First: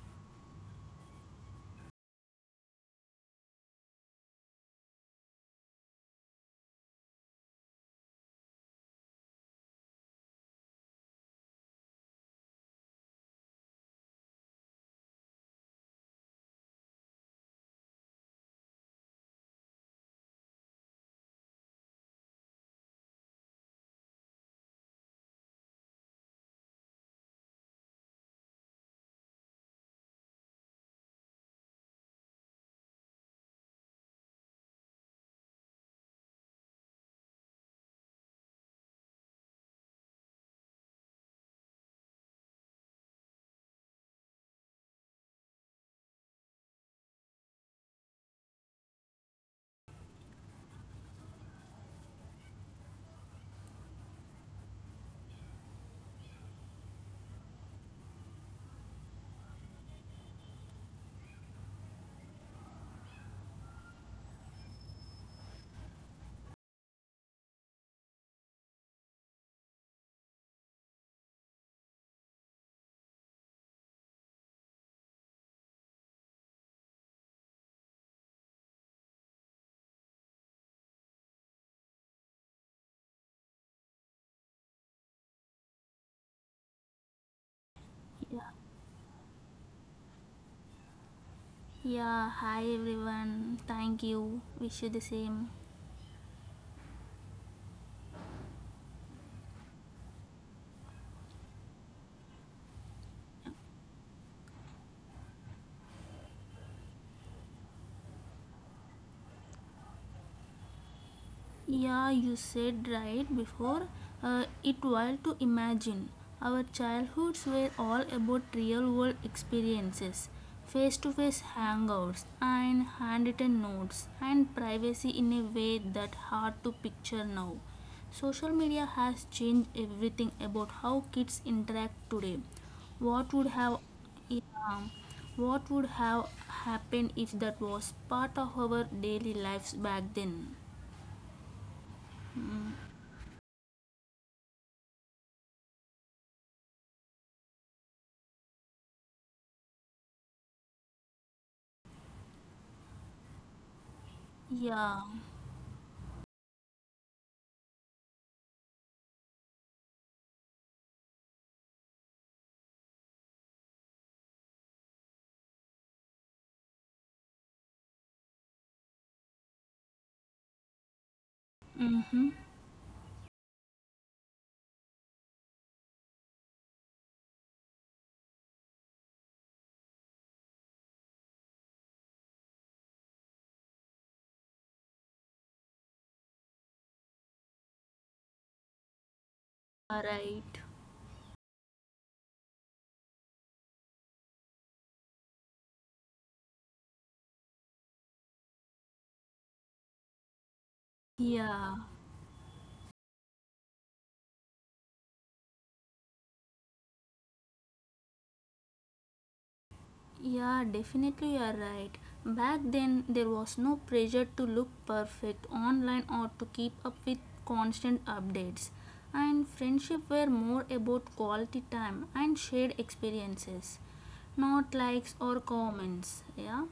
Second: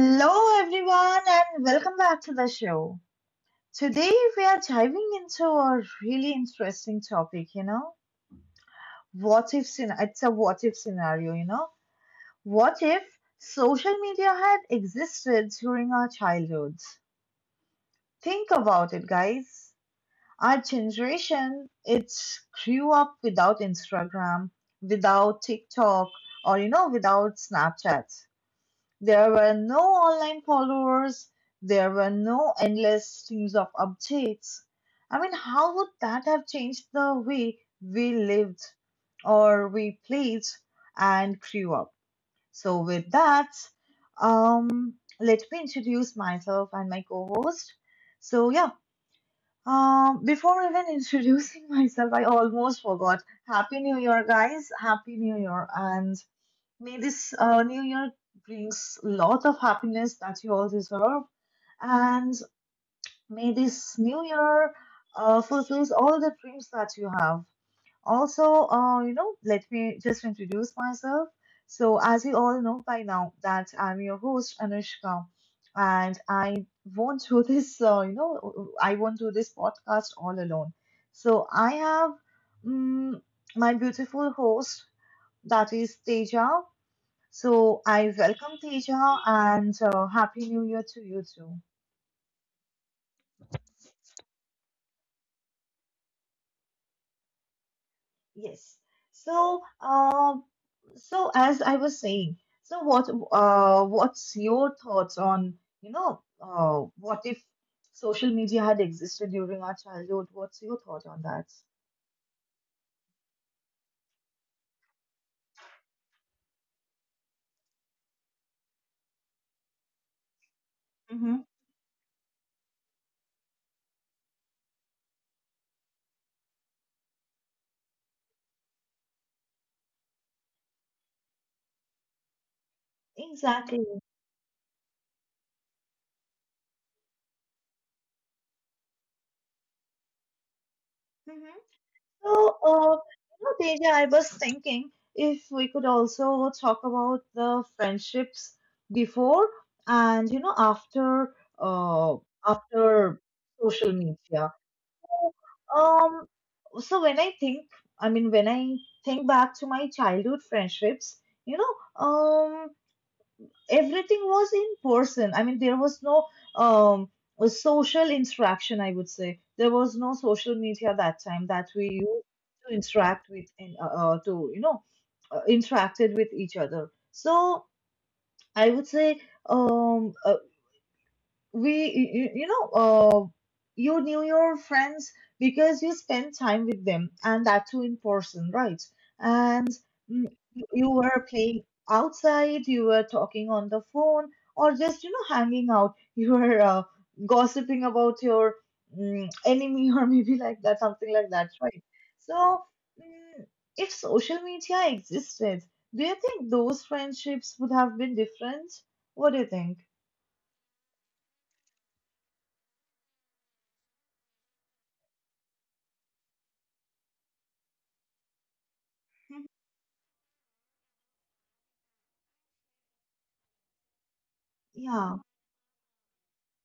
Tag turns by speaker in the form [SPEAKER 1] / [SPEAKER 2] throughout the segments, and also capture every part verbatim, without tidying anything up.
[SPEAKER 1] Hello, everyone, and welcome back to the show. Today, we are diving into a really interesting topic. You know, what if scen- it's a what if scenario. You know, what if social media had existed during our childhoods? Think about it, guys. Our generation it grew up without Instagram, without TikTok, or you know, without Snapchat. There were no online followers. There were no endless streams of updates. I mean, how would that have changed the way we lived or we played and grew up? So, with that, um, let me introduce myself and my co host. So, yeah, um, before even introducing myself, I almost forgot. Happy New Year, guys! Happy New Year, and may this uh, new year brings lots of happiness that you all deserve. And may this new year uh, fulfills all the dreams that you have. Also, uh, you know, let me just introduce myself. So, as you all know by now, that I'm your host Anushka, and I won't do this. Uh, you know, I won't do this podcast all alone. So, I have um my beautiful host, that is Teja. So I
[SPEAKER 2] Yeah,
[SPEAKER 1] welcome Teja and uh, Happy New Year to you too.
[SPEAKER 2] Yeah. Hi everyone. Thank you. Wish you the same.
[SPEAKER 1] Yes. So, uh, so as I was saying, so what, uh, what's your thoughts on, you know, uh, what if social media had existed during our childhood? What's your thought on that?
[SPEAKER 2] Yeah, you said right before. Uh, it wild to imagine. Our childhoods were all about real world experiences, face to face
[SPEAKER 1] Mm-hmm.
[SPEAKER 2] hangouts, and handwritten notes, and privacy in a way that hard to picture now. Social media has changed everything about how kids interact today. What would have
[SPEAKER 1] Exactly.
[SPEAKER 2] yeah, what would have happened if that was part of our daily lives back then?
[SPEAKER 1] So, uh, you know, Deja, I was thinking if we could also talk about the friendships before and you know after uh after social media.
[SPEAKER 2] Yeah.
[SPEAKER 1] Um, so when I think, I mean, when I think back to my childhood friendships, you know, um everything was in person. I mean, there was no um, a social interaction, I would say. There was no social media that time that we
[SPEAKER 2] Mm-hmm.
[SPEAKER 1] used to interact with and uh, uh, to, you know, uh, interacted with each other. So I would say um, uh, we you, you know uh, you knew your friends because you spent time with them, and that too in person, right? And
[SPEAKER 2] All
[SPEAKER 1] mm,
[SPEAKER 2] right.
[SPEAKER 1] you were playing outside, you were talking on the phone, or just you know hanging out. You were uh, gossiping about your mm, enemy or maybe like that, something like that,
[SPEAKER 2] Yeah.
[SPEAKER 1] right? So mm, if social media existed, do you think those friendships would have been different? What do you think?
[SPEAKER 2] Yeah, definitely you are right. Back then, there was no pressure to look perfect online or to keep up with constant updates. And
[SPEAKER 1] Mhm.
[SPEAKER 2] friendship were more about quality time and shared experiences, not likes
[SPEAKER 1] Yeah.
[SPEAKER 2] or comments. Yeah.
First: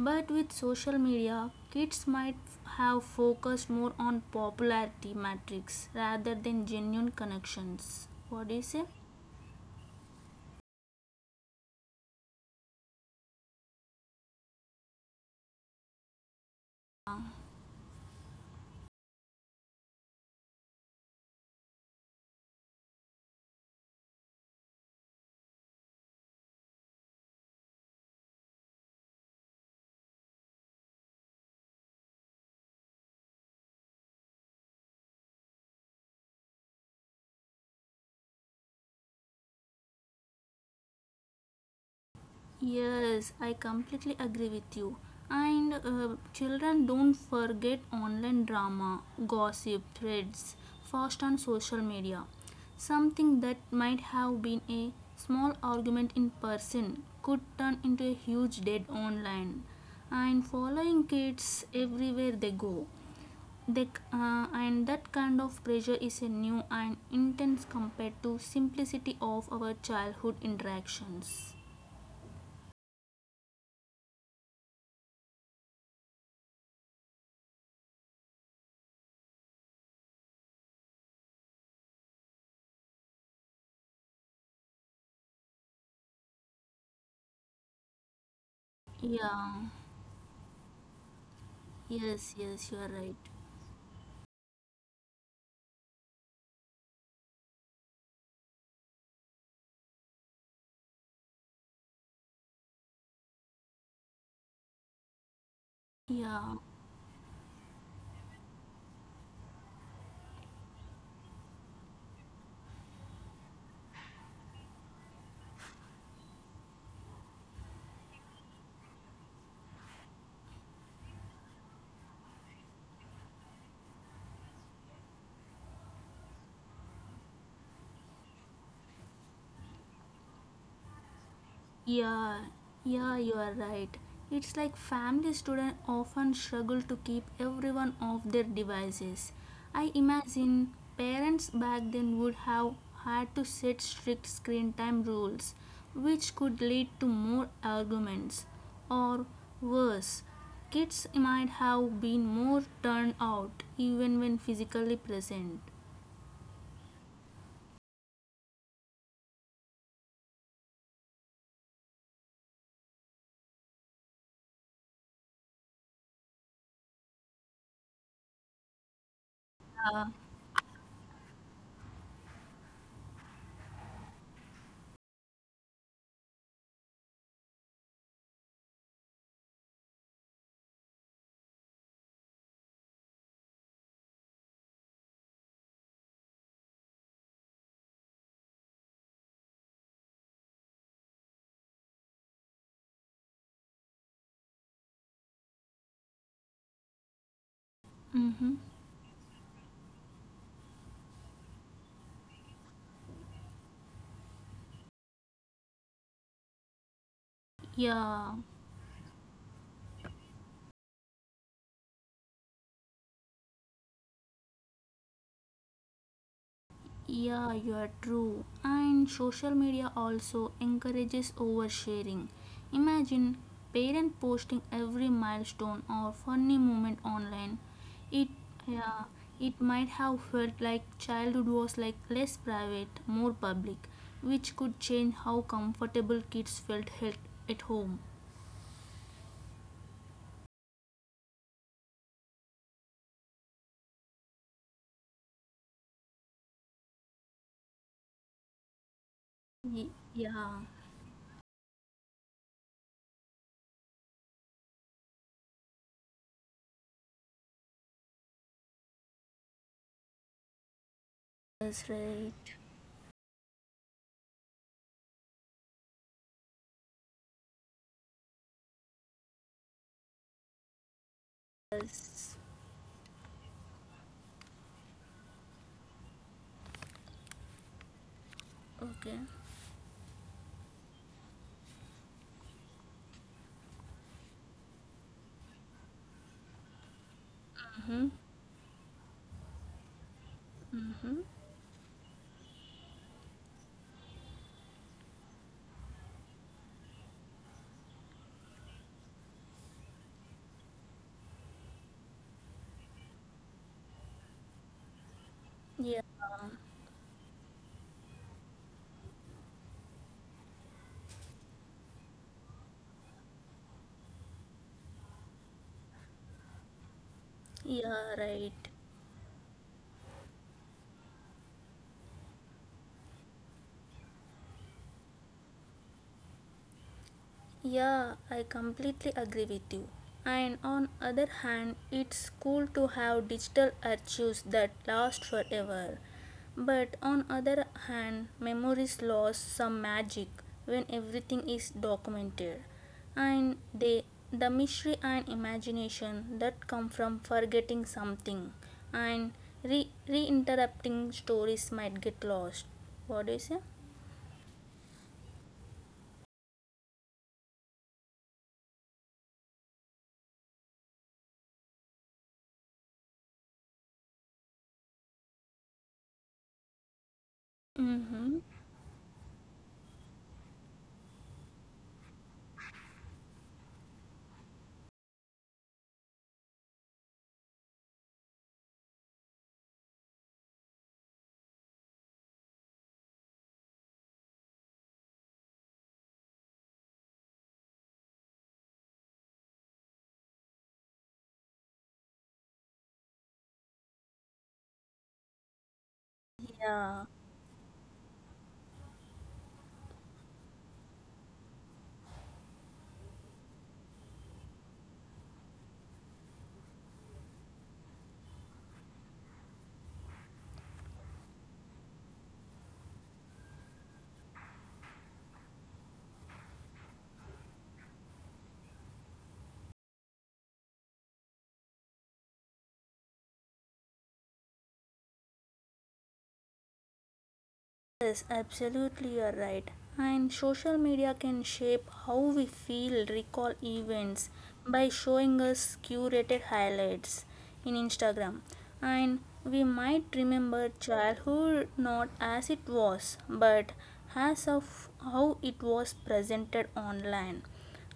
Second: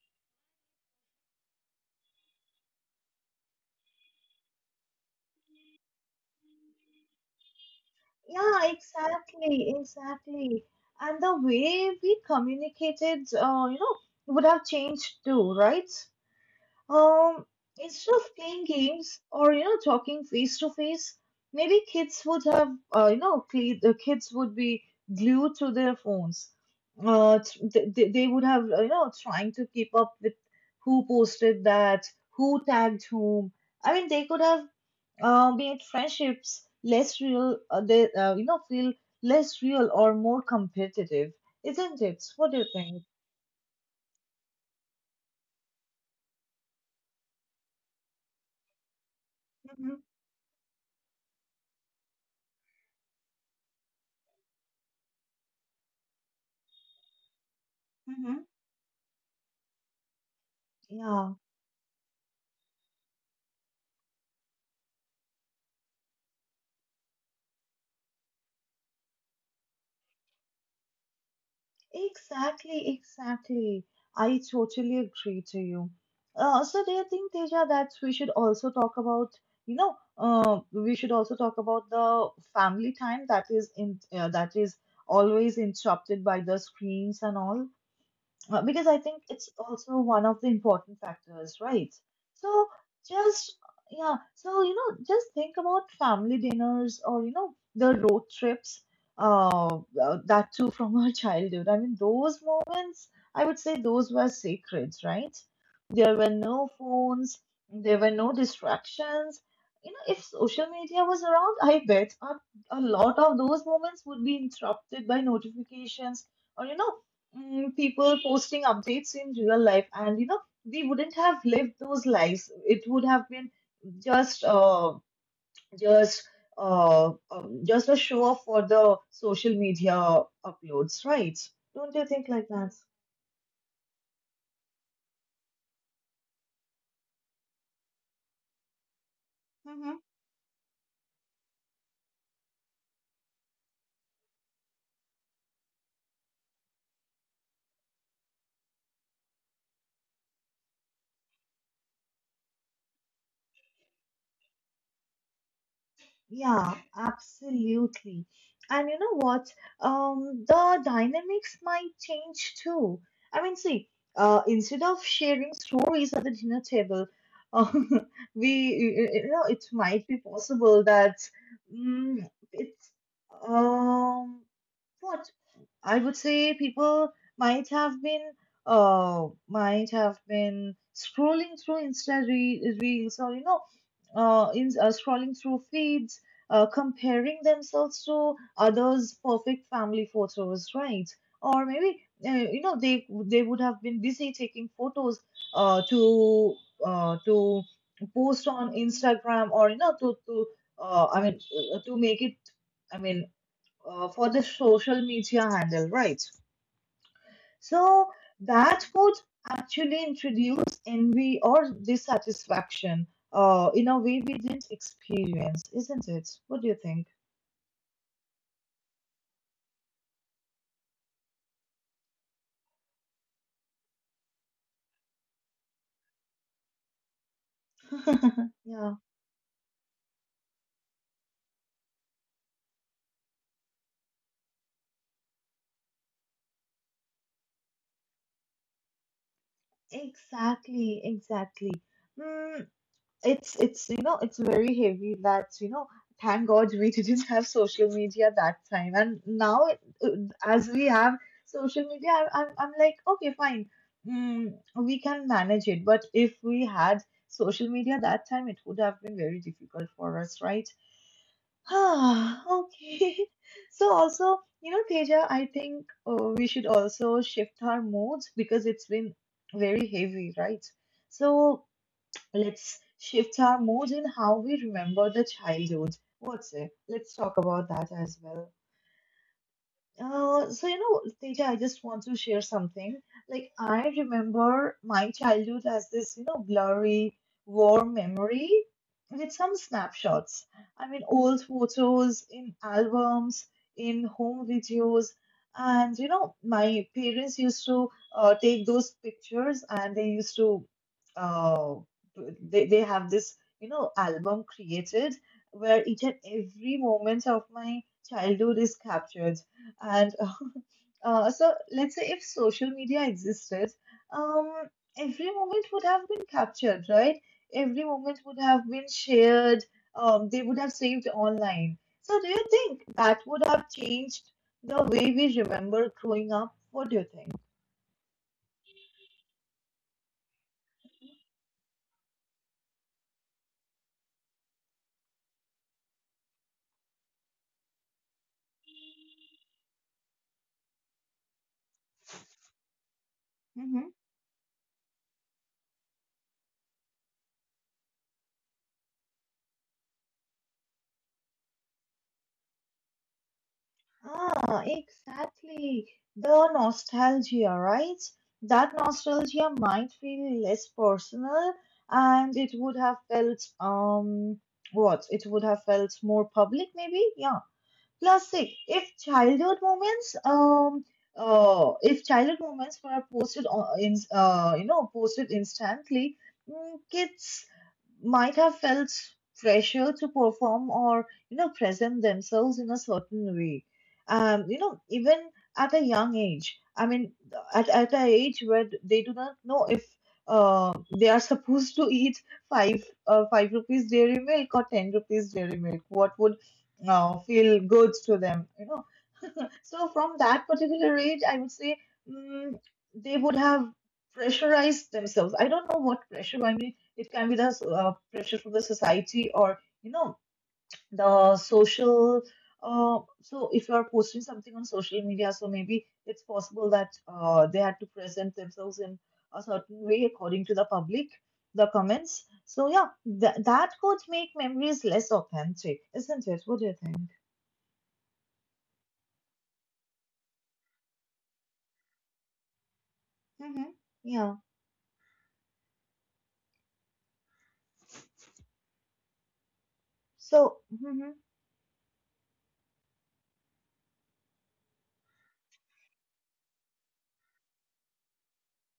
[SPEAKER 2] But with social media, kids might have focused more on popularity metrics rather than genuine connections. What do you
[SPEAKER 1] Yeah,
[SPEAKER 2] say?
[SPEAKER 1] exactly, exactly. And the way we communicated, uh, you know, would have changed too, right? Um, instead of playing games or you know talking face to face, maybe kids would have, uh, you know, cle- the kids would be glued to their phones. Uh, t- th- they they would have, uh, you know, trying to keep up with who posted that, who tagged whom. I mean, they could have uh, be friendships less real, uh, they uh, you know, feel less real or more competitive, isn't it? What do you think?
[SPEAKER 2] Yes, I completely agree with you. And uh, children don't forget online drama, gossip,
[SPEAKER 1] Hmm.
[SPEAKER 2] threads, fast on social media. Something that might have been a small argument in person could turn into a
[SPEAKER 1] Hmm.
[SPEAKER 2] huge debate online. And following
[SPEAKER 1] Yeah,
[SPEAKER 2] kids everywhere they go. They, c- uh, and that kind of pressure is a new and intense compared to simplicity of our childhood interactions.
[SPEAKER 1] exactly, exactly. I totally agree to you. Uh, so do you think, Teja, that we should also talk about you know uh, we should also talk about the family time that is in uh, that is always interrupted by the screens and all? Uh, because I think it's
[SPEAKER 2] Yeah.
[SPEAKER 1] also one of the important factors, right?
[SPEAKER 2] Yes,
[SPEAKER 1] So
[SPEAKER 2] yes, you are right.
[SPEAKER 1] just Yeah, so you know, just think about family dinners or you know the road trips, uh, uh, that too from our childhood. I mean, those moments, I would say those were sacred, right? There were
[SPEAKER 2] Yeah,
[SPEAKER 1] no phones, there were no distractions. You know, if social media was around, I bet a, a lot of those moments would be interrupted by notifications or you know, mm, people posting updates in real life, and you know we wouldn't have lived those lives. It would have been just uh just uh um, just a show off for the social media uploads, right? Don't you think
[SPEAKER 2] yeah,
[SPEAKER 1] like that?
[SPEAKER 2] yeah, you are right. It's like family students often struggle to keep everyone off their devices. I imagine parents back then would have had to set strict screen time rules, which could lead to more arguments. Or worse, kids might have been more turned out even when physically present.
[SPEAKER 1] Yeah, absolutely. And you know what? Um, the dynamics might change too. I mean, see, uh, instead of sharing stories at the dinner table, um, we, you you know, it might be possible that mm it's, um, what I would say people might have been, uh, might have been scrolling through Insta re- reels or, you know, uh, in uh, scrolling through feeds, uh, comparing themselves to others' perfect family photos, right? Or maybe uh, you know they they would have been busy taking photos uh, to uh, to post
[SPEAKER 2] Mm-hmm.
[SPEAKER 1] on Instagram, or you know, to to uh, I mean uh, to make it, I mean uh, for the social media handle, right? So
[SPEAKER 2] Yeah,
[SPEAKER 1] that would actually introduce envy or dissatisfaction uh, in a way we didn't experience, isn't it? What do you think?
[SPEAKER 2] Yeah, you are true. And social media also encourages oversharing. Imagine parent posting every milestone or funny moment online. It
[SPEAKER 1] Yeah,
[SPEAKER 2] yeah, it might have felt like childhood was like less private, more public, which could change how comfortable kids felt held at home.
[SPEAKER 1] exactly, exactly. Mm, it's it's you know it's very heavy. That's you know, thank god we didn't have social media that time. And now
[SPEAKER 2] Ye-
[SPEAKER 1] uh,
[SPEAKER 2] yeah,
[SPEAKER 1] as we have social media, I- i'm, I'm like, okay, fine, mm, we can manage it. But if we had social media that time, it would have been very difficult for us, right?
[SPEAKER 2] that's right.
[SPEAKER 1] Ah, okay. So also you know, Teja, I think uh, we should also shift our moods because it's been very heavy, right? So
[SPEAKER 2] Yes.
[SPEAKER 1] let's shift our mood in how we remember the childhood. What's it? Let's talk about that as well.
[SPEAKER 2] Okay.
[SPEAKER 1] Uh, so you know, Teja, I just want to share something. Like I remember my childhood as this, you know, blurry, warm
[SPEAKER 2] Mhm.
[SPEAKER 1] memory with some snapshots. I mean,
[SPEAKER 2] Mhm.
[SPEAKER 1] old photos in albums, in home videos, and you know, my parents used to uh, take those pictures, and they used to, uh, they they have this, you know, album created where
[SPEAKER 2] Yeah.
[SPEAKER 1] each and every moment of my childhood is captured. And uh, uh, so, let's say if social media existed, um, every moment would have been captured, right? Every
[SPEAKER 2] Yeah.
[SPEAKER 1] moment would
[SPEAKER 2] Right.
[SPEAKER 1] have been shared. Um, they would have saved online. So, do you think that would have changed the way we remember growing up? What do you think?
[SPEAKER 2] Yeah, I completely agree with you. And on other hand, it's cool to have digital archives that last forever. But on other hand, memories lose some magic when everything is documented. And they the mystery and imagination that come from forgetting something and re reinterrupting stories might get lost. What do you say?
[SPEAKER 1] Ah, exactly. The nostalgia, right? That nostalgia might feel less personal, and it would have felt, um, what? It would have felt more public, maybe? Yeah. Plus,
[SPEAKER 2] Mm-hmm.
[SPEAKER 1] see, if childhood moments, um, uh, if childhood moments were posted on, in, uh, you know, posted instantly, mm, kids might have felt pressure to perform or you know present themselves in a certain way, um you know, even at a young age. I mean, at, at a age where they do not know if uh, they are supposed to eat five uh, five rupees dairy milk or ten rupees dairy milk, what would, no,
[SPEAKER 2] Yeah,
[SPEAKER 1] feel goods to them, you know. So from that particular age, I would say mm, they would have pressurized themselves. I don't know what pressure. I mean, it can be the uh, pressure from the society or you know the social. Uh, so if you are posting something on social media, so maybe it's possible that uh, they had to present themselves in a certain way according to the public, the comments. So yeah, th- that could make memories less authentic, isn't it? What do you think?
[SPEAKER 2] Yes, absolutely, you're right. And social media can shape how we
[SPEAKER 1] Mm-hmm.
[SPEAKER 2] feel, recall
[SPEAKER 1] Yeah.
[SPEAKER 2] events by showing us curated highlights in Instagram. And we
[SPEAKER 1] So,
[SPEAKER 2] might
[SPEAKER 1] hmm,
[SPEAKER 2] remember childhood not as it was, but as of how it was presented online,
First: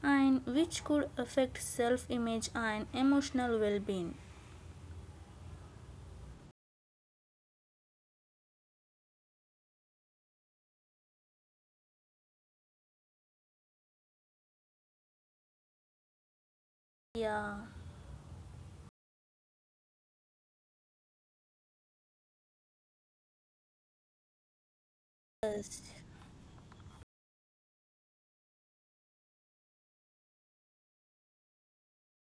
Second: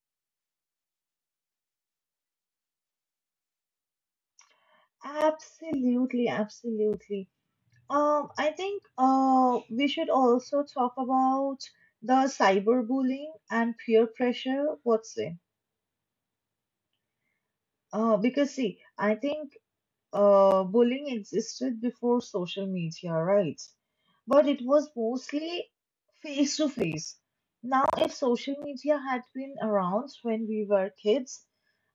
[SPEAKER 2] and which could affect self image and emotional well being.
[SPEAKER 1] absolutely, absolutely. Um, I think uh, we should also talk about the cyberbullying and peer pressure. What's it?
[SPEAKER 2] Yeah,
[SPEAKER 1] Uh, because see, I think Uh, bullying existed before social media, right? But it was
[SPEAKER 2] yes.
[SPEAKER 1] mostly face to face. Now, if social media had been around when we were kids,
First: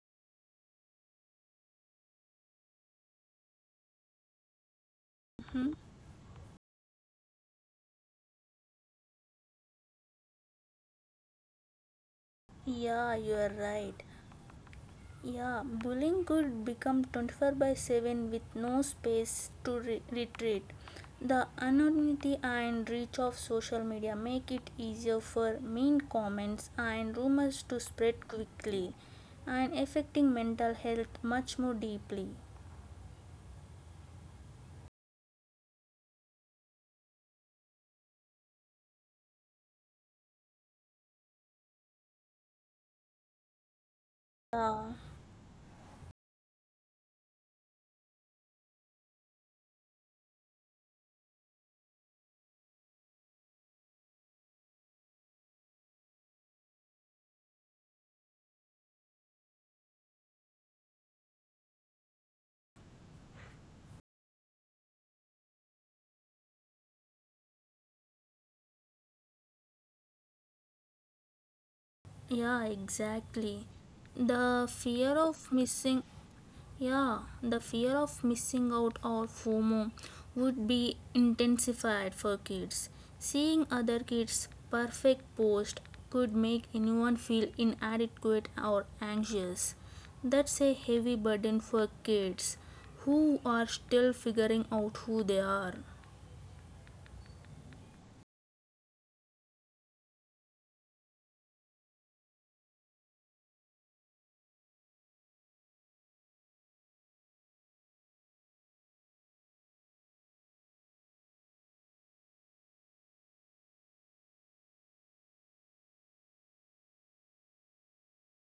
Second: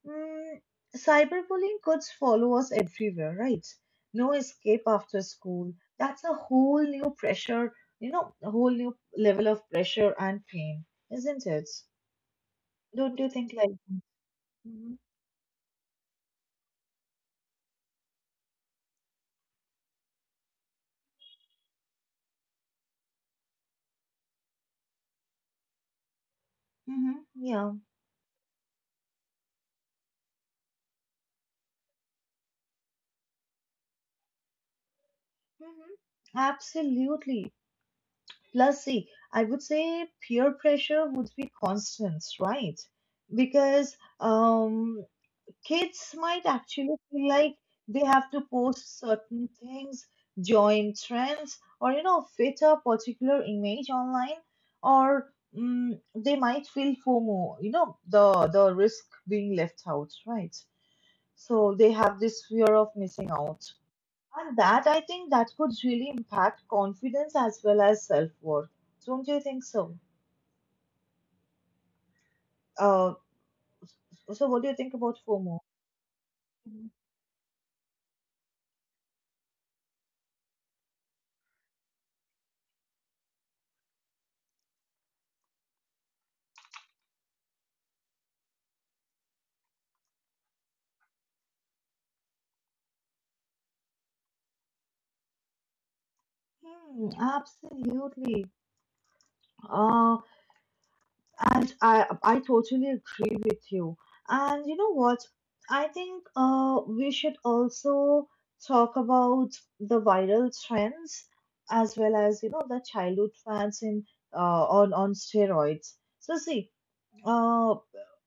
[SPEAKER 1] mm, cyberbullying could follow us everywhere, right? No escape after
[SPEAKER 2] Mhm.
[SPEAKER 1] school. That's a whole new pressure, you know, a whole new level of pressure and pain, isn't it?
[SPEAKER 2] Yeah,
[SPEAKER 1] Don't
[SPEAKER 2] you
[SPEAKER 1] you
[SPEAKER 2] are
[SPEAKER 1] think like
[SPEAKER 2] right.
[SPEAKER 1] that? Hmm.
[SPEAKER 2] Yeah, bullying could become twenty four by seven with no space to re- retreat. The anonymity and reach of social media make it easier for mean comments and
[SPEAKER 1] Hmm.
[SPEAKER 2] rumors to
[SPEAKER 1] Yeah.
[SPEAKER 2] spread quickly and affecting mental health much more deeply.
[SPEAKER 1] Hmm. Absolutely. Plus, see, I would say peer pressure would be constant, right? Because
[SPEAKER 2] Yeah,
[SPEAKER 1] um, kids might actually feel like they have to post certain things, join trends, or you know, fit a particular image online, or mm, they might feel FOMO, you know, the the risk being left out, right? So they have this fear of missing out. And that I think that could really impact confidence as well as self worth. Don't you think so?
[SPEAKER 2] yeah,
[SPEAKER 1] Uh,
[SPEAKER 2] exactly.
[SPEAKER 1] so what do you
[SPEAKER 2] The
[SPEAKER 1] think about
[SPEAKER 2] fear
[SPEAKER 1] FOMO?
[SPEAKER 2] of missing Yeah, the fear of missing out or FOMO would be intensified for kids. Seeing other kids' perfect post could make anyone feel inadequate or anxious. That's a heavy burden for kids who are still figuring out who they are.
[SPEAKER 1] Hmm, absolutely. Uh, and I I totally agree with you. And you know what? I think uh, we should also talk about the viral trends as well as you know the childhood fans in uh, on on steroids. So see, uh,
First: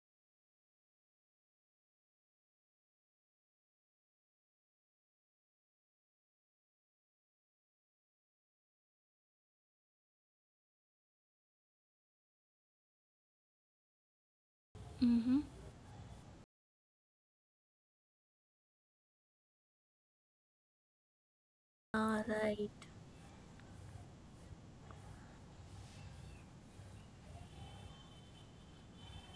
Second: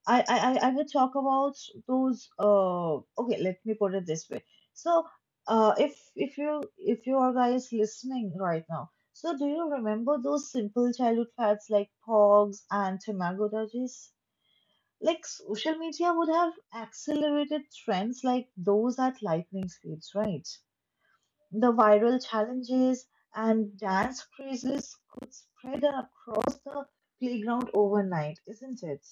[SPEAKER 1] I, I, I I will talk about those. Uh, okay, let me put it this way. So, uh, if if you if you are guys listening right now, so do you remember those simple childhood fads like pogs and tamago dodges?
[SPEAKER 2] Mm-hmm.
[SPEAKER 1] Like social media would have accelerated trends like those at lightning speeds, right? The
[SPEAKER 2] Ah,
[SPEAKER 1] viral
[SPEAKER 2] right.
[SPEAKER 1] challenges and dance crazes could spread across the playground overnight, isn't it?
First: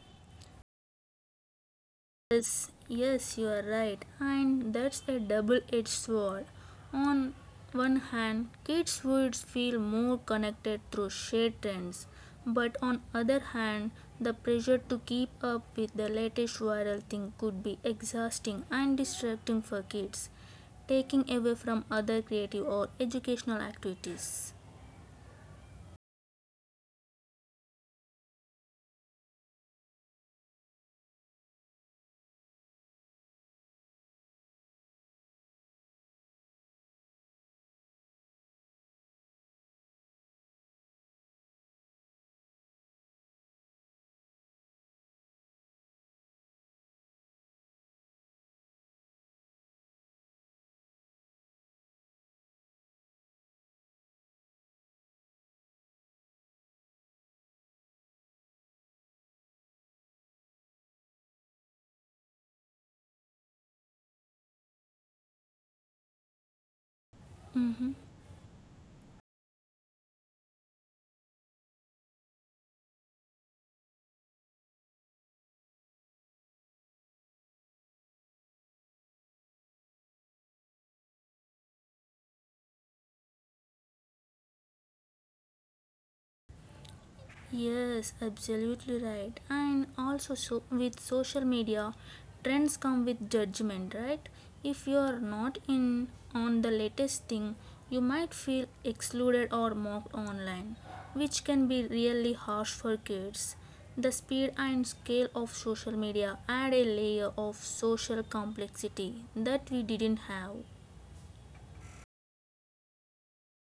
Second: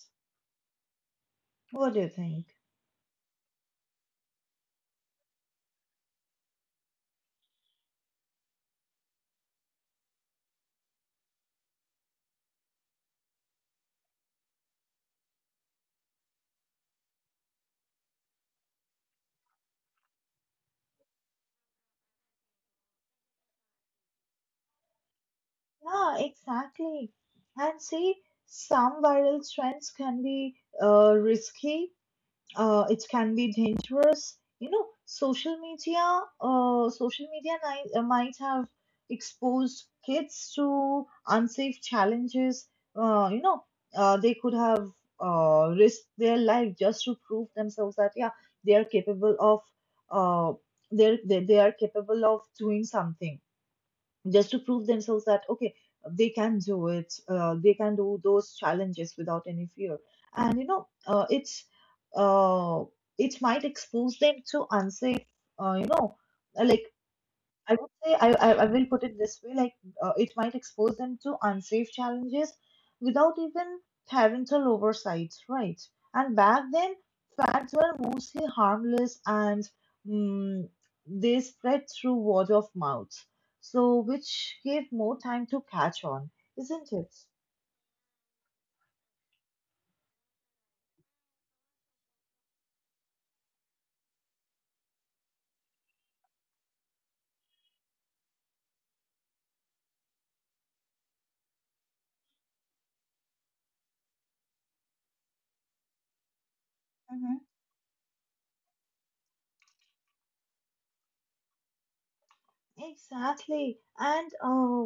[SPEAKER 1] What do you think?
[SPEAKER 2] Yes, yes, you are right, and that's a double edged sword. On one hand, kids would feel more connected through shared trends, but on other hand, the pressure to keep up with the latest viral thing could be exhausting and distracting for kids, taking away from other creative or educational activities.
[SPEAKER 1] Yeah, exactly. And see, some viral trends can be uh, risky. Uh, it can be dangerous. You know, social media, uh, social media might, uh, might have exposed kids to unsafe challenges. Uh, you know, uh, they could have uh, risked their life just to prove themselves that yeah, they are capable of uh, they're, they they are capable of doing something just to prove themselves that okay they can do it, uh, they can do those challenges without any fear. And you know, uh, it's uh, it might expose them to unsafe uh, you know like I would say I, I, I
[SPEAKER 2] Mhm.
[SPEAKER 1] will put it this way, like uh, it might expose them to unsafe challenges without even parental oversight, right? And back then, fads were mostly harmless and, mm, they spread through word of mouth, so which gave more time to catch on, isn't it?
[SPEAKER 2] Yes, absolutely right. And also, so with social media, trends come with judgment, right? If you are not in on the latest thing, you might feel excluded or mocked online, which can be really harsh for kids. The speed and scale of social
[SPEAKER 1] Mhm.
[SPEAKER 2] media add a layer of social complexity that we didn't have.
[SPEAKER 1] Exactly. And uh,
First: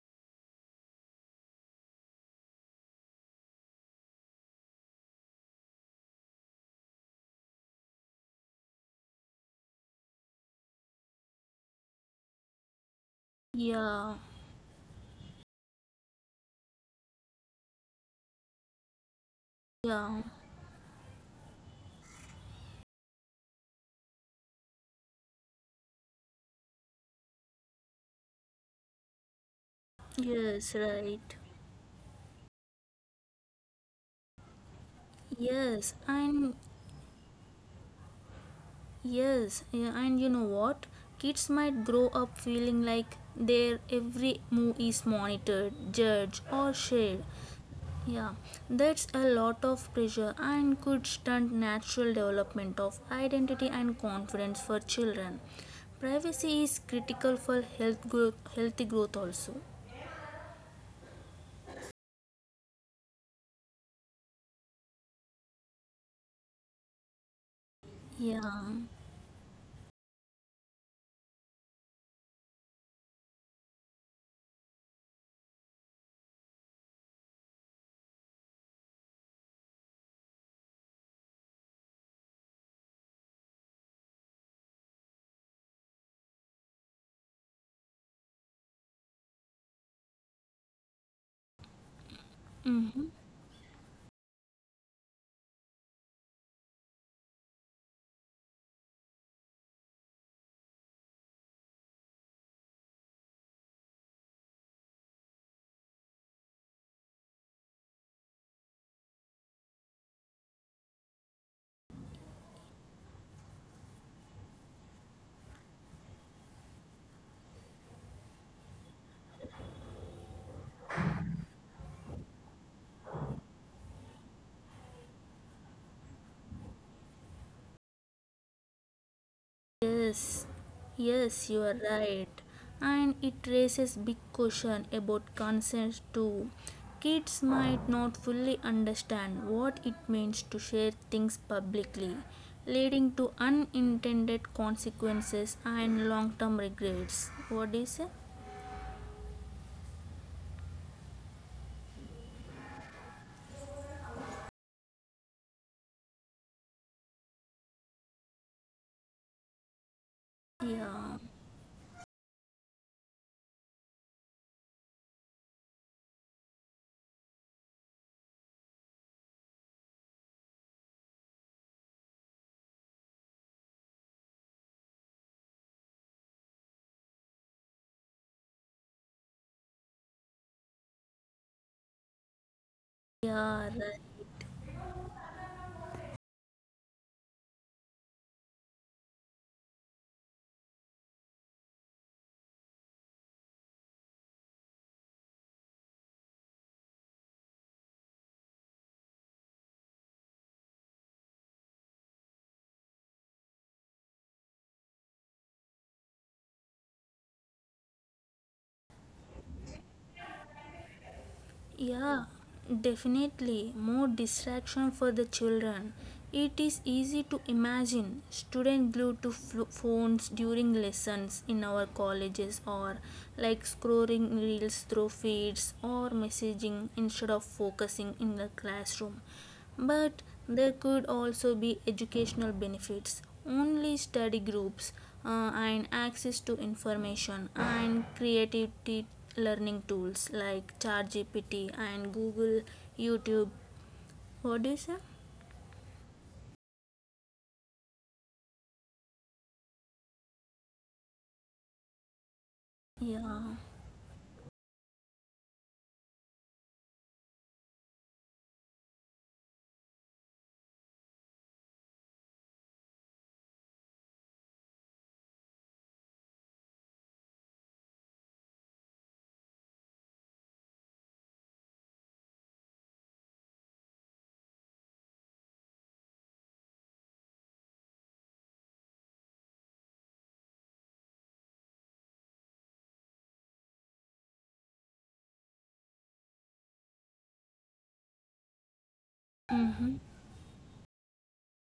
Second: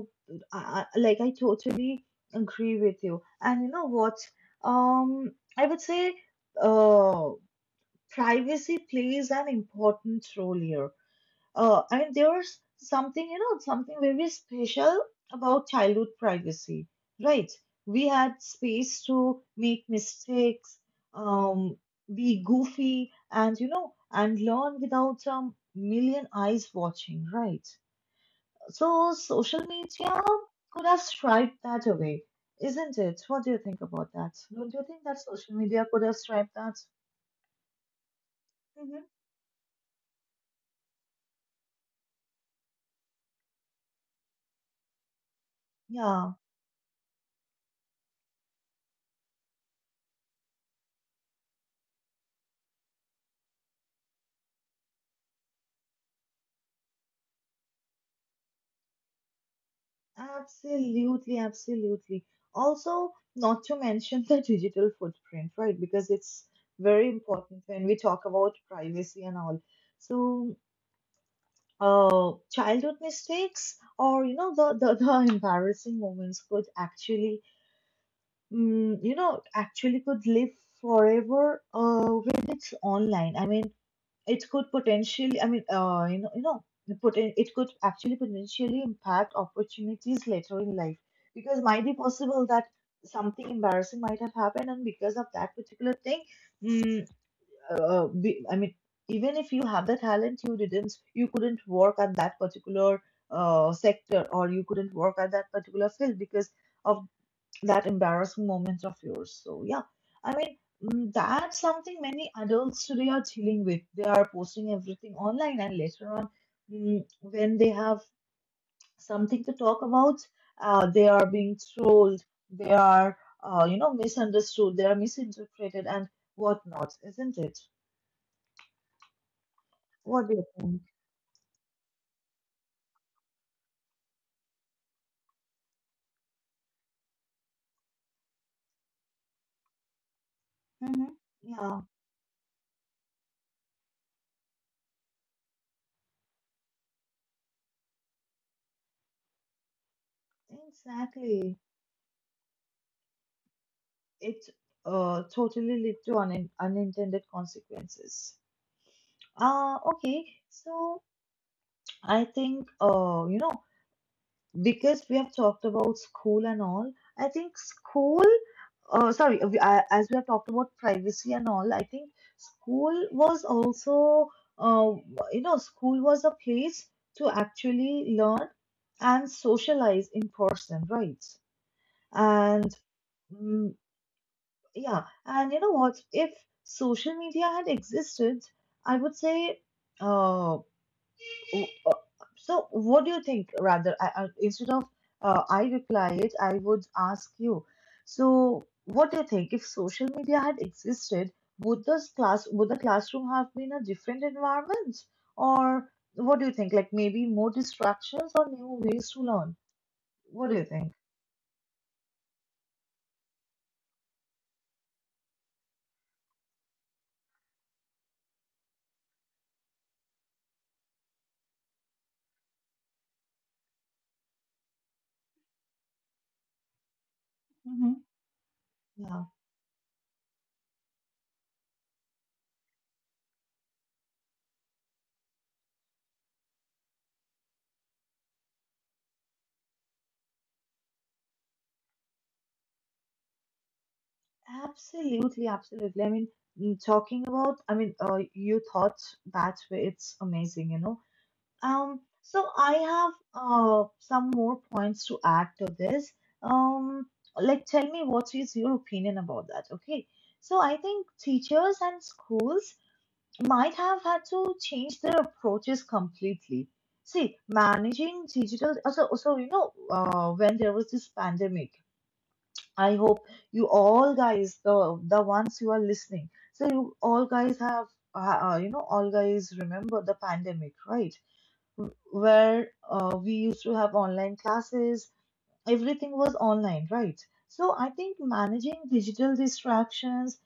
[SPEAKER 1] I, I- like I totally agree with you. And you know what? Um, I would say, uh, privacy plays an important role here. Uh, and there's something, you know,
[SPEAKER 2] Yeah,
[SPEAKER 1] something very special about childhood privacy, right? We had space to make
[SPEAKER 2] yeah,
[SPEAKER 1] mistakes, um, be goofy, and you know, and learn without a million eyes watching, right? So social
[SPEAKER 2] yes,
[SPEAKER 1] media
[SPEAKER 2] right.
[SPEAKER 1] could have striped that away, isn't it? What do you think about that? Don't you think that
[SPEAKER 2] Yes,
[SPEAKER 1] social media
[SPEAKER 2] and
[SPEAKER 1] could have striped that?
[SPEAKER 2] Yes,
[SPEAKER 1] Hmm.
[SPEAKER 2] yeah, and you know what? Kids might grow up feeling like their every move is monitored, judged, or
[SPEAKER 1] Yeah.
[SPEAKER 2] shared. Yeah, that's a lot of pressure and could stunt natural development of identity and confidence for children. Privacy is critical for health growth, healthy growth also.
[SPEAKER 1] Absolutely, absolutely. Also, not to mention the digital footprint, right? Because it's very important
[SPEAKER 2] Yeah.
[SPEAKER 1] when we talk about privacy and all. So, uh, childhood mistakes, or you know the the, the embarrassing moments could actually, mm, you know, actually could live forever, uh, when it's online. I mean, it could potentially, I mean, uh, you know, you know, the poten- it could actually potentially impact opportunities later in life, because might be
[SPEAKER 2] Mm.
[SPEAKER 1] possible that something embarrassing might have happened, and because of that particular thing, mm, uh, be, I mean, even if you have the talent, you didn't, you couldn't work at that particular uh, sector, or you couldn't work at that particular field because of that embarrassing moment of yours. So yeah, I mean, mm, that's something many adults today are dealing with. They are posting everything online, and later on, mm, when they have something to talk about, uh, they are being trolled. They are uh, you know misunderstood. They are misinterpreted and whatnot, isn't it?
[SPEAKER 2] Yes,
[SPEAKER 1] What do
[SPEAKER 2] yes,
[SPEAKER 1] you
[SPEAKER 2] you are
[SPEAKER 1] think?
[SPEAKER 2] right. And it raises big question about consent too. Kids might not fully understand what it means to share things publicly,
[SPEAKER 1] Mm-hmm. Yeah,
[SPEAKER 2] leading to unintended consequences and long-term regrets. What do you say?
[SPEAKER 1] exactly. It uh, totally lead to un unintended consequences. Ah,
[SPEAKER 2] Yeah,
[SPEAKER 1] okay, so I think, uh, you know, because we have talked about school and all, I think school, uh, sorry, uh, we- I- as we have talked about privacy and all, I think school was also, uh, you know, school was a place to actually learn and socialize in person, right?
[SPEAKER 2] yeah,
[SPEAKER 1] And,
[SPEAKER 2] right.
[SPEAKER 1] mm, yeah, and you know what? If social media had existed, I would say, uh, Oh, uh, so, what do you think? Rather, I, I, instead of uh, I reply it, I would ask you. So, what do you think? If social media had existed, would this class would the classroom have been a different environment? Or what do you think? Like maybe more distractions or new ways to learn? What do you think?
[SPEAKER 2] Yeah, definitely more distraction for the children. It is easy to imagine students glued to flo- phones during lessons in our colleges or like scrolling reels through feeds or messaging instead of focusing in the
[SPEAKER 1] Hmm.
[SPEAKER 2] classroom. But
[SPEAKER 1] Yeah,
[SPEAKER 2] there could also be educational benefits. Only study groups uh, and access to information and creativity learning tools like ChatGPT and Google, YouTube. What do you say?
[SPEAKER 1] absolutely, absolutely. I mean, mm, talking about, I mean, uh, you thought that way, it's amazing, you know. Um,
[SPEAKER 2] Yeah.
[SPEAKER 1] so I have uh, some more points to add to this. Um, like, tell me what is your opinion about that? Okay. So I think teachers and schools might have had to change their approaches completely. See, managing digital. uh, So, so you know, uh, when there was this pandemic, I hope you all guys, the the ones who are listening, so you all guys have, uh, uh, you know, all guys remember the pandemic, right? Where uh, we used to have online classes. Everything was online, right? So I think
[SPEAKER 2] Mm-hmm.
[SPEAKER 1] managing digital distractions,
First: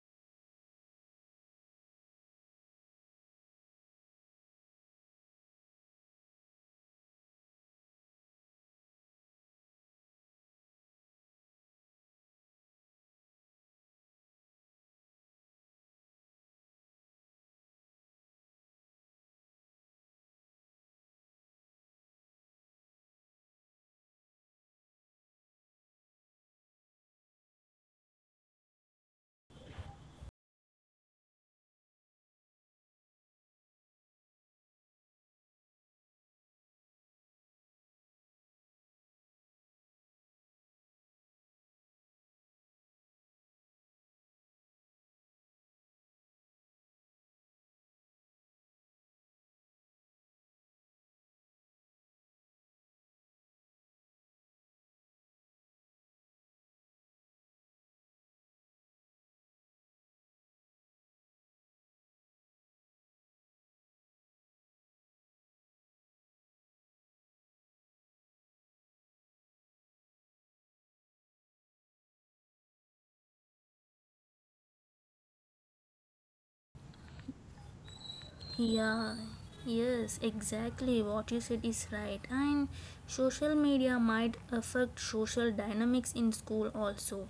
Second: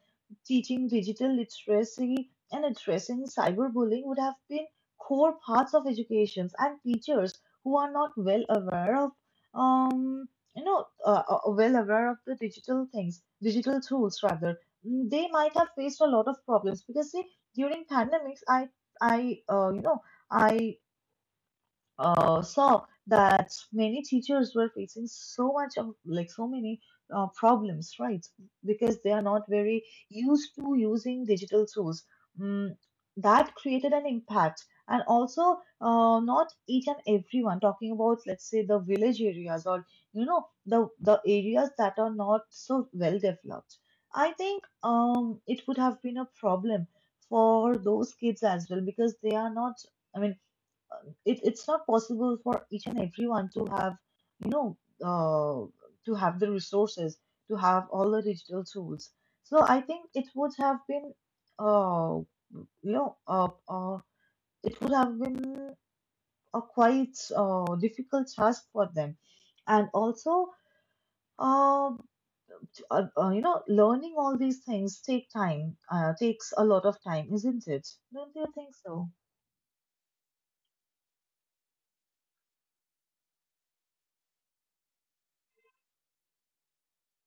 [SPEAKER 1] teaching digital literacy, and addressing cyberbullying would have been core parts of education. And teachers who are not well aware of, um, you know, uh, uh, well aware of the digital things, digital tools rather, mm, they might have faced a lot of problems because see, during pandemics, I, I, uh, you know. I uh, saw that many teachers were facing so much of like so many uh, problems, right? Because they are not very used to using digital tools. Mm, that created an impact. And also, uh, not each and everyone, talking about, let's say, the village areas or you know the the areas that are not so well developed. I think um, it would have been a problem for those kids as well because they are not. I mean, um, it, it's not possible for each and everyone to have you know uh, to have the resources, to have all the digital tools. So I think it would have been uh, you know uh, uh, it would have been a quite uh, difficult task for them. And also, um, t- uh, uh, you know, learning all these things take time, uh, takes a lot of time, isn't it? Don't you think so?
[SPEAKER 2] Yeah, yes, exactly what you said is right. And social media might affect social dynamics in school also.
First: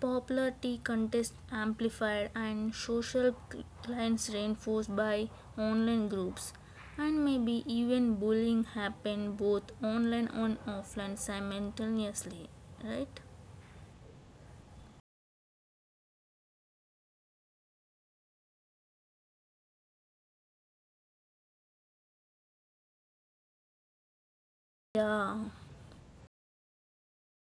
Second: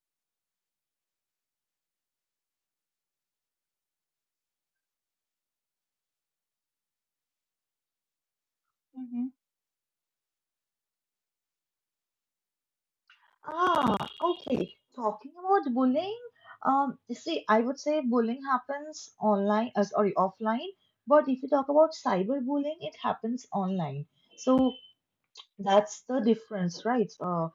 [SPEAKER 2] Popularity contest amplified and social cl- clients reinforced by online groups. And maybe even bullying happen both online and offline simultaneously, right?
[SPEAKER 1] Ah, okay. Talking about bullying, um, see, I would say bullying happens online, uh, sorry, offline. But if you talk about cyberbullying, it happens online. So
[SPEAKER 2] Yeah,
[SPEAKER 1] that's the difference, right? Uh,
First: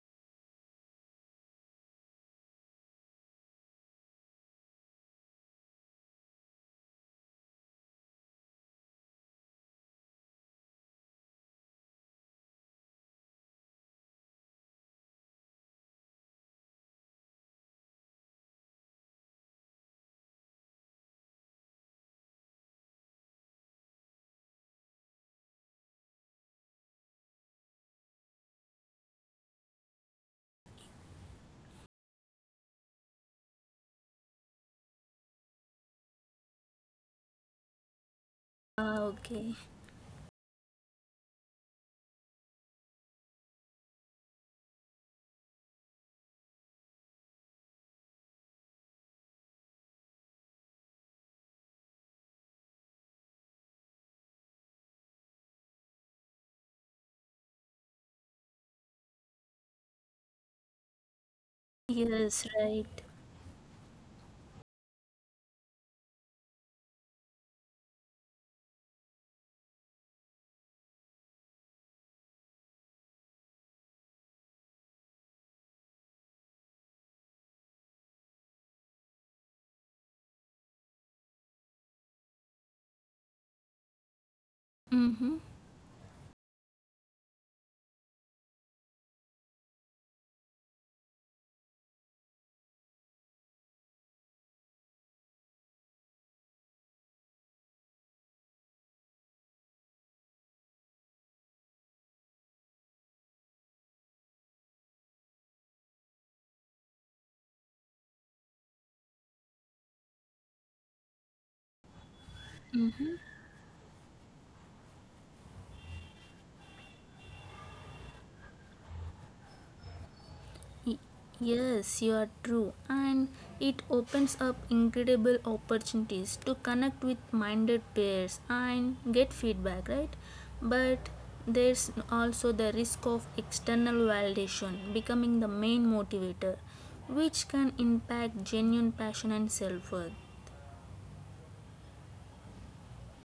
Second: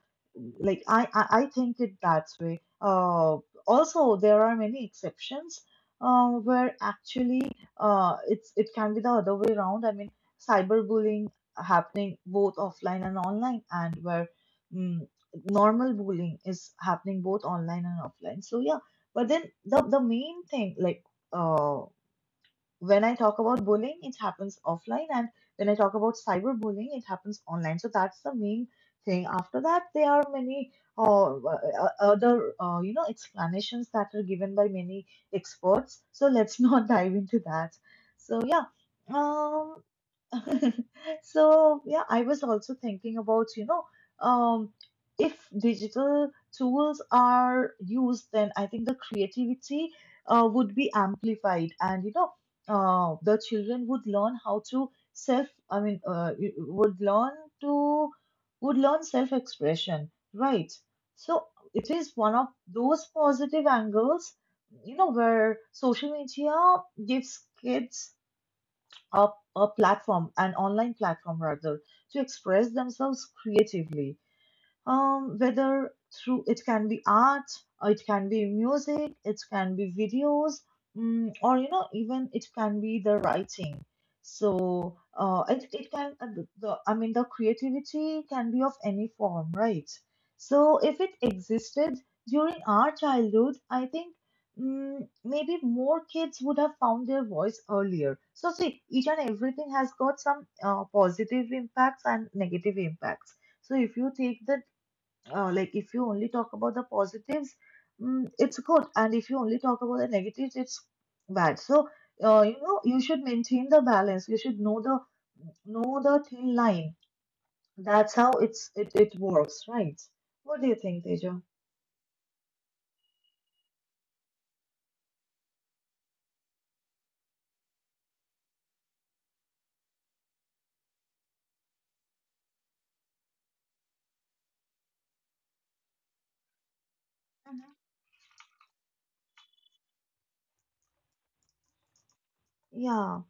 [SPEAKER 1] like I, I, I think it that way. Uh, also, there are many exceptions uh, where actually uh, it's it can be the other way around. I mean, cyberbullying happening both offline and online, and where, mm normal bullying is happening both online and offline. So yeah, but then the the main thing, like, uh, when I talk about bullying, it happens offline, and when I talk about cyberbullying, it happens online. So that's the main thing. After that, there are many uh, uh, uh, other uh, you know explanations that are given by many experts. So let's not dive into that. So yeah,
[SPEAKER 2] ah, okay.
[SPEAKER 1] um, so, yeah, I was also thinking about, you know, um, if digital tools are used, then I think the creativity uh, would be amplified, and you know, uh, the children would learn how to self, I mean, uh, y- would learn to would learn self-expression, right? So it is one of
[SPEAKER 2] Yes, right.
[SPEAKER 1] those positive angles, you know, where social media gives kids a, a platform, an online platform rather, to express themselves creatively, um, whether through, it can be art, or it can be music, it can be videos, mm, or you know, even it can be the writing. So
[SPEAKER 2] Mm-hmm.
[SPEAKER 1] uh, it, it can, uh, the, the- I mean, the creativity can be of any form, right? So if it existed during our childhood, I think, mm, maybe more kids would have found their voice earlier. So see, each and everything has got some uh, positive impacts and negative impacts. So if you take the uh, like if you only talk about the positives, mm, it's good, and if you only talk about the negatives, it's bad. So uh, you know you should maintain the balance, you should know the know the thin line. That's how it's it, it works, right? What do you
[SPEAKER 2] Y-
[SPEAKER 1] think, Teja?
[SPEAKER 2] Yes, you are true, and it opens up incredible opportunities to connect with minded peers and get feedback, right? But there's also the risk of external validation becoming the main motivator, which
[SPEAKER 1] Mhm.
[SPEAKER 2] can impact genuine passion and self worth.
[SPEAKER 1] Yeah,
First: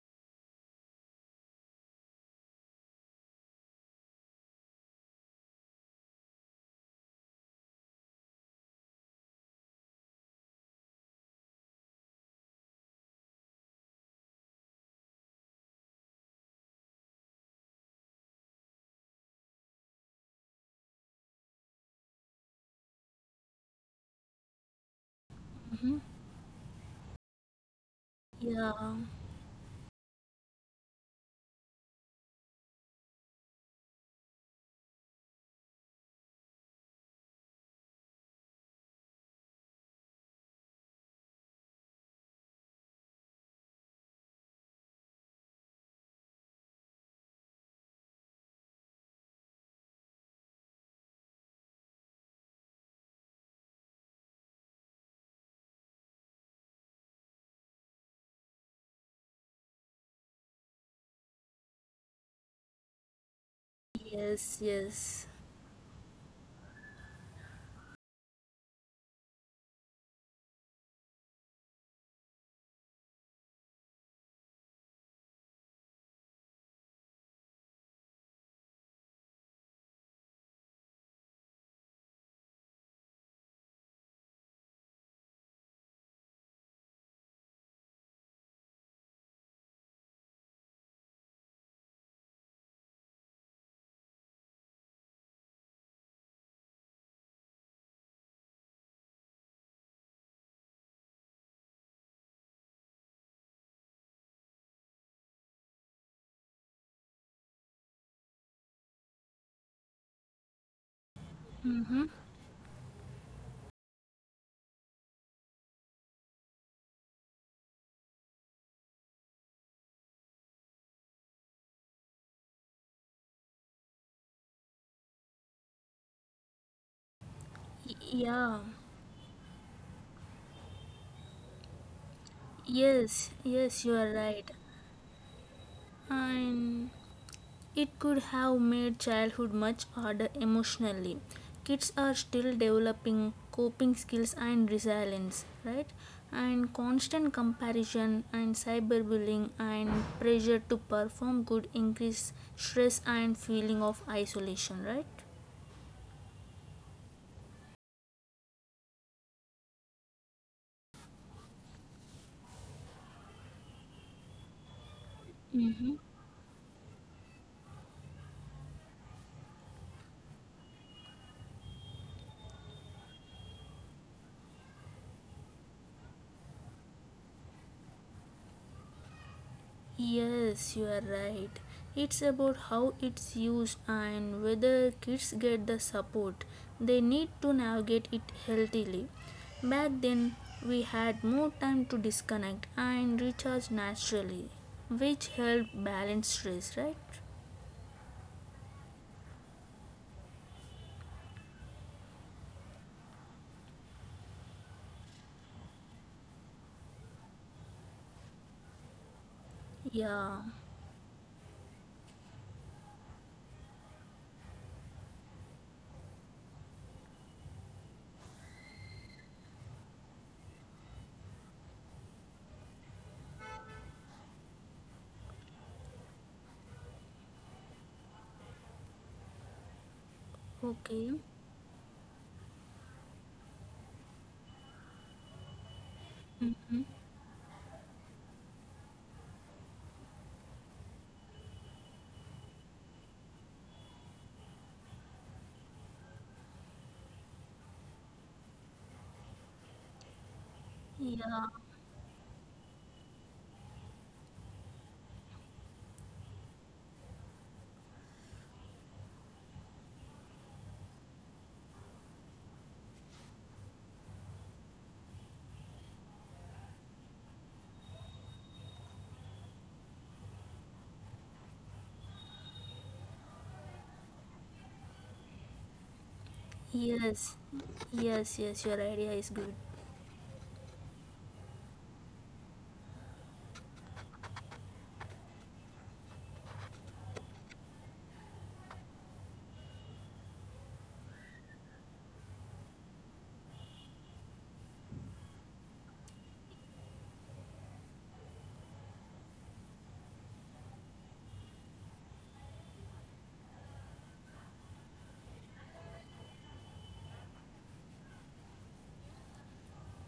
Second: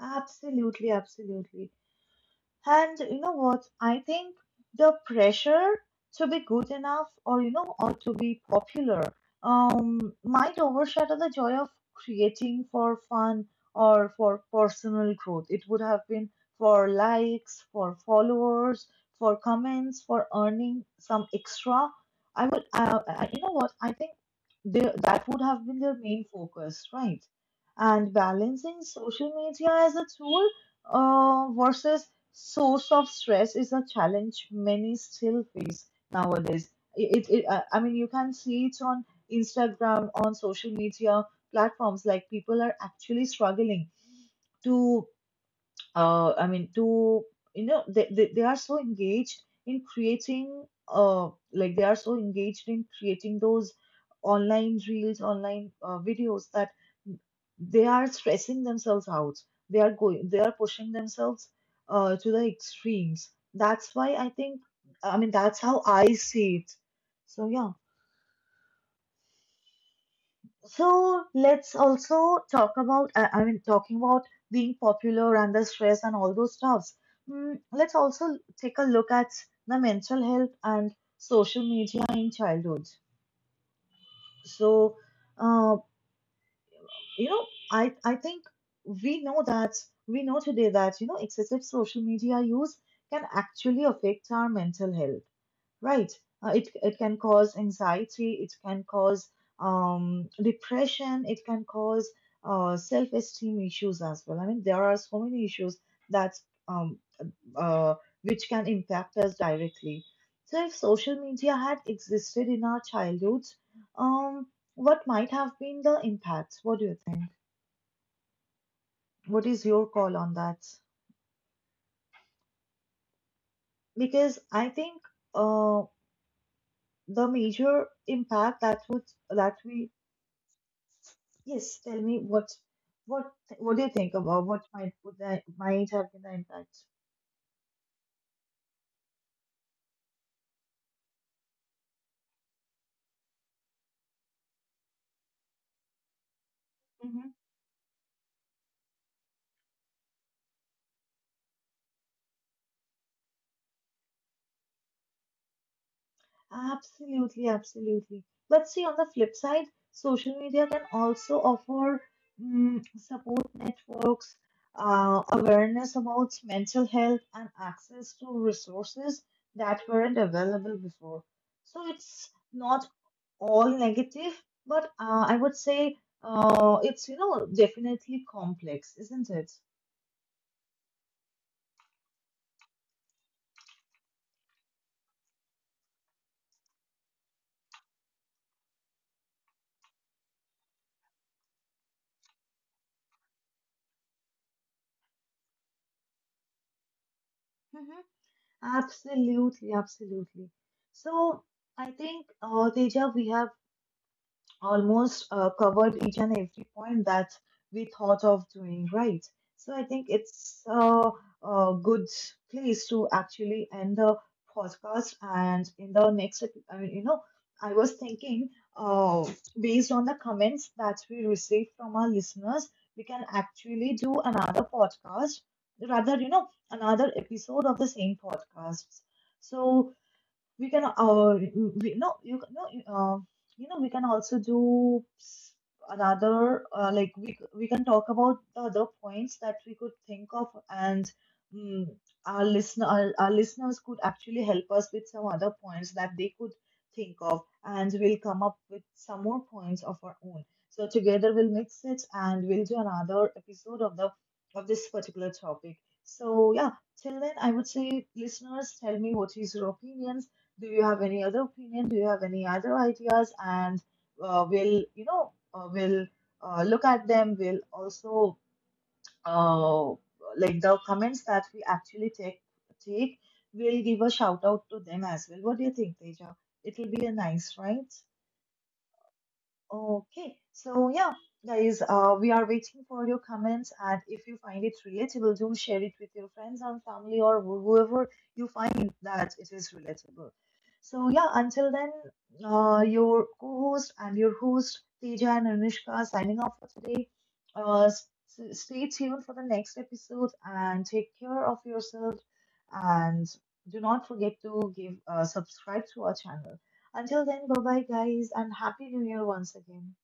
[SPEAKER 1] absolutely, absolutely. And you know what? I think the pressure to be good enough, or you know, or to be popular, um, might overshadow the joy of creating for fun or for personal growth. It would have been for likes, for followers, for comments, for earning some extra. I would, uh, I, you know what? I think they, that would have been their
[SPEAKER 2] Mhm.
[SPEAKER 1] main focus, right? And balancing
[SPEAKER 2] Yeah,
[SPEAKER 1] social media as a tool uh, versus source of stress is a challenge many still face nowadays. It, it, it- uh, I mean, you can see it on Instagram, on social media platforms, like people are actually struggling to uh, I mean, to you know, they, they, they are so engaged in creating, uh, like they are so engaged in creating those online reels, online uh, videos, that they are stressing themselves out. They are going, they are pushing themselves uh, to the extremes. That's why I
[SPEAKER 2] yes,
[SPEAKER 1] think, I
[SPEAKER 2] yes.
[SPEAKER 1] mean, that's how I see it. So yeah, so let's also talk about, I I mean, talking about being popular and the stress and all those stuffs. Mm, let's also take a look at the mental health and social media in childhood. So, uh, you know, I, I think we know that, we know today that, you know, excessive social media use can actually affect our mental health, right? Uh, it it can cause anxiety, it can cause um, depression, it can cause uh, self-esteem issues as well. I mean, there are so many issues that um, uh, which can impact us directly. So, if social media had
[SPEAKER 2] Mm-hmm.
[SPEAKER 1] existed in our childhood, um, what might have been the impact? What do you think? What is your call on that? Because I think, uh, the major impact
[SPEAKER 2] Yeah,
[SPEAKER 1] that would that we Yes, tell me what. what
[SPEAKER 2] yes,
[SPEAKER 1] what do
[SPEAKER 2] yes,
[SPEAKER 1] you
[SPEAKER 2] you
[SPEAKER 1] think
[SPEAKER 2] are
[SPEAKER 1] about
[SPEAKER 2] right.
[SPEAKER 1] what might would that might have been the impact?
[SPEAKER 2] And It could have made childhood much harder emotionally. Kids are still developing coping skills and resilience, right? And
[SPEAKER 1] Hmm.
[SPEAKER 2] constant comparison and cyberbullying and pressure to perform could increase stress and feeling of isolation, right?
[SPEAKER 1] Absolutely, absolutely. But see, on the flip side, social media can also offer, mm, support networks, uh, awareness about mental health, and access to resources that weren't available before. So it's not all negative, but uh, I would say uh, it's you know definitely complex, isn't it?
[SPEAKER 2] Yes, you are right. It's about how it's used and whether kids get the support they need to navigate it healthily. Back then, we had more time to disconnect and recharge naturally, which helped balance stress, right?
[SPEAKER 1] Absolutely, absolutely. So I think, uh, Teja, we have almost uh, covered each and every point that we thought of doing, right. So I think
[SPEAKER 2] Yeah,
[SPEAKER 1] it's a, a good place to actually end the podcast. And in the next, ep- I mean, you know, I was thinking, uh, based on the comments that we received from our listeners, we can actually do another podcast, rather, you know, another episode of the same podcast. So we can
[SPEAKER 2] okay.
[SPEAKER 1] uh we no you can- no you, uh, you know we can also do s- another, uh, like we c- we can talk about the other points that we could think of. And, mm our listener our, our listeners could actually help us with some other points that they could think of, and we'll come up with some more points of our own. So together
[SPEAKER 2] Yeah,
[SPEAKER 1] we'll mix it and we'll do another episode of the of this particular topic. So yeah, till then, I would say, listeners, tell me what is your opinions. Do you have any other opinion? Do you have any other ideas? And uh, we'll, you know, uh, we'll uh, look at them. We'll also uh, like the comments that we actually take take. We'll give a shout out to them as well. What do you think, Teja? It will be a
[SPEAKER 2] yes,
[SPEAKER 1] nice, right?
[SPEAKER 2] yes, yes, your idea is good.
[SPEAKER 1] Okay, so yeah, guys, uh, we are waiting for your comments, and if you find it relatable, do share it with your friends and family, or wh- whoever you find that it is relatable. So yeah, until then, uh, your co-host and your host Teja and Anushka signing off for today. Uh, s- s- Stay tuned for the next episode and take care of yourself, and do not forget to give uh, subscribe to our channel. Until then, bye bye, guys, and Happy New Year once again.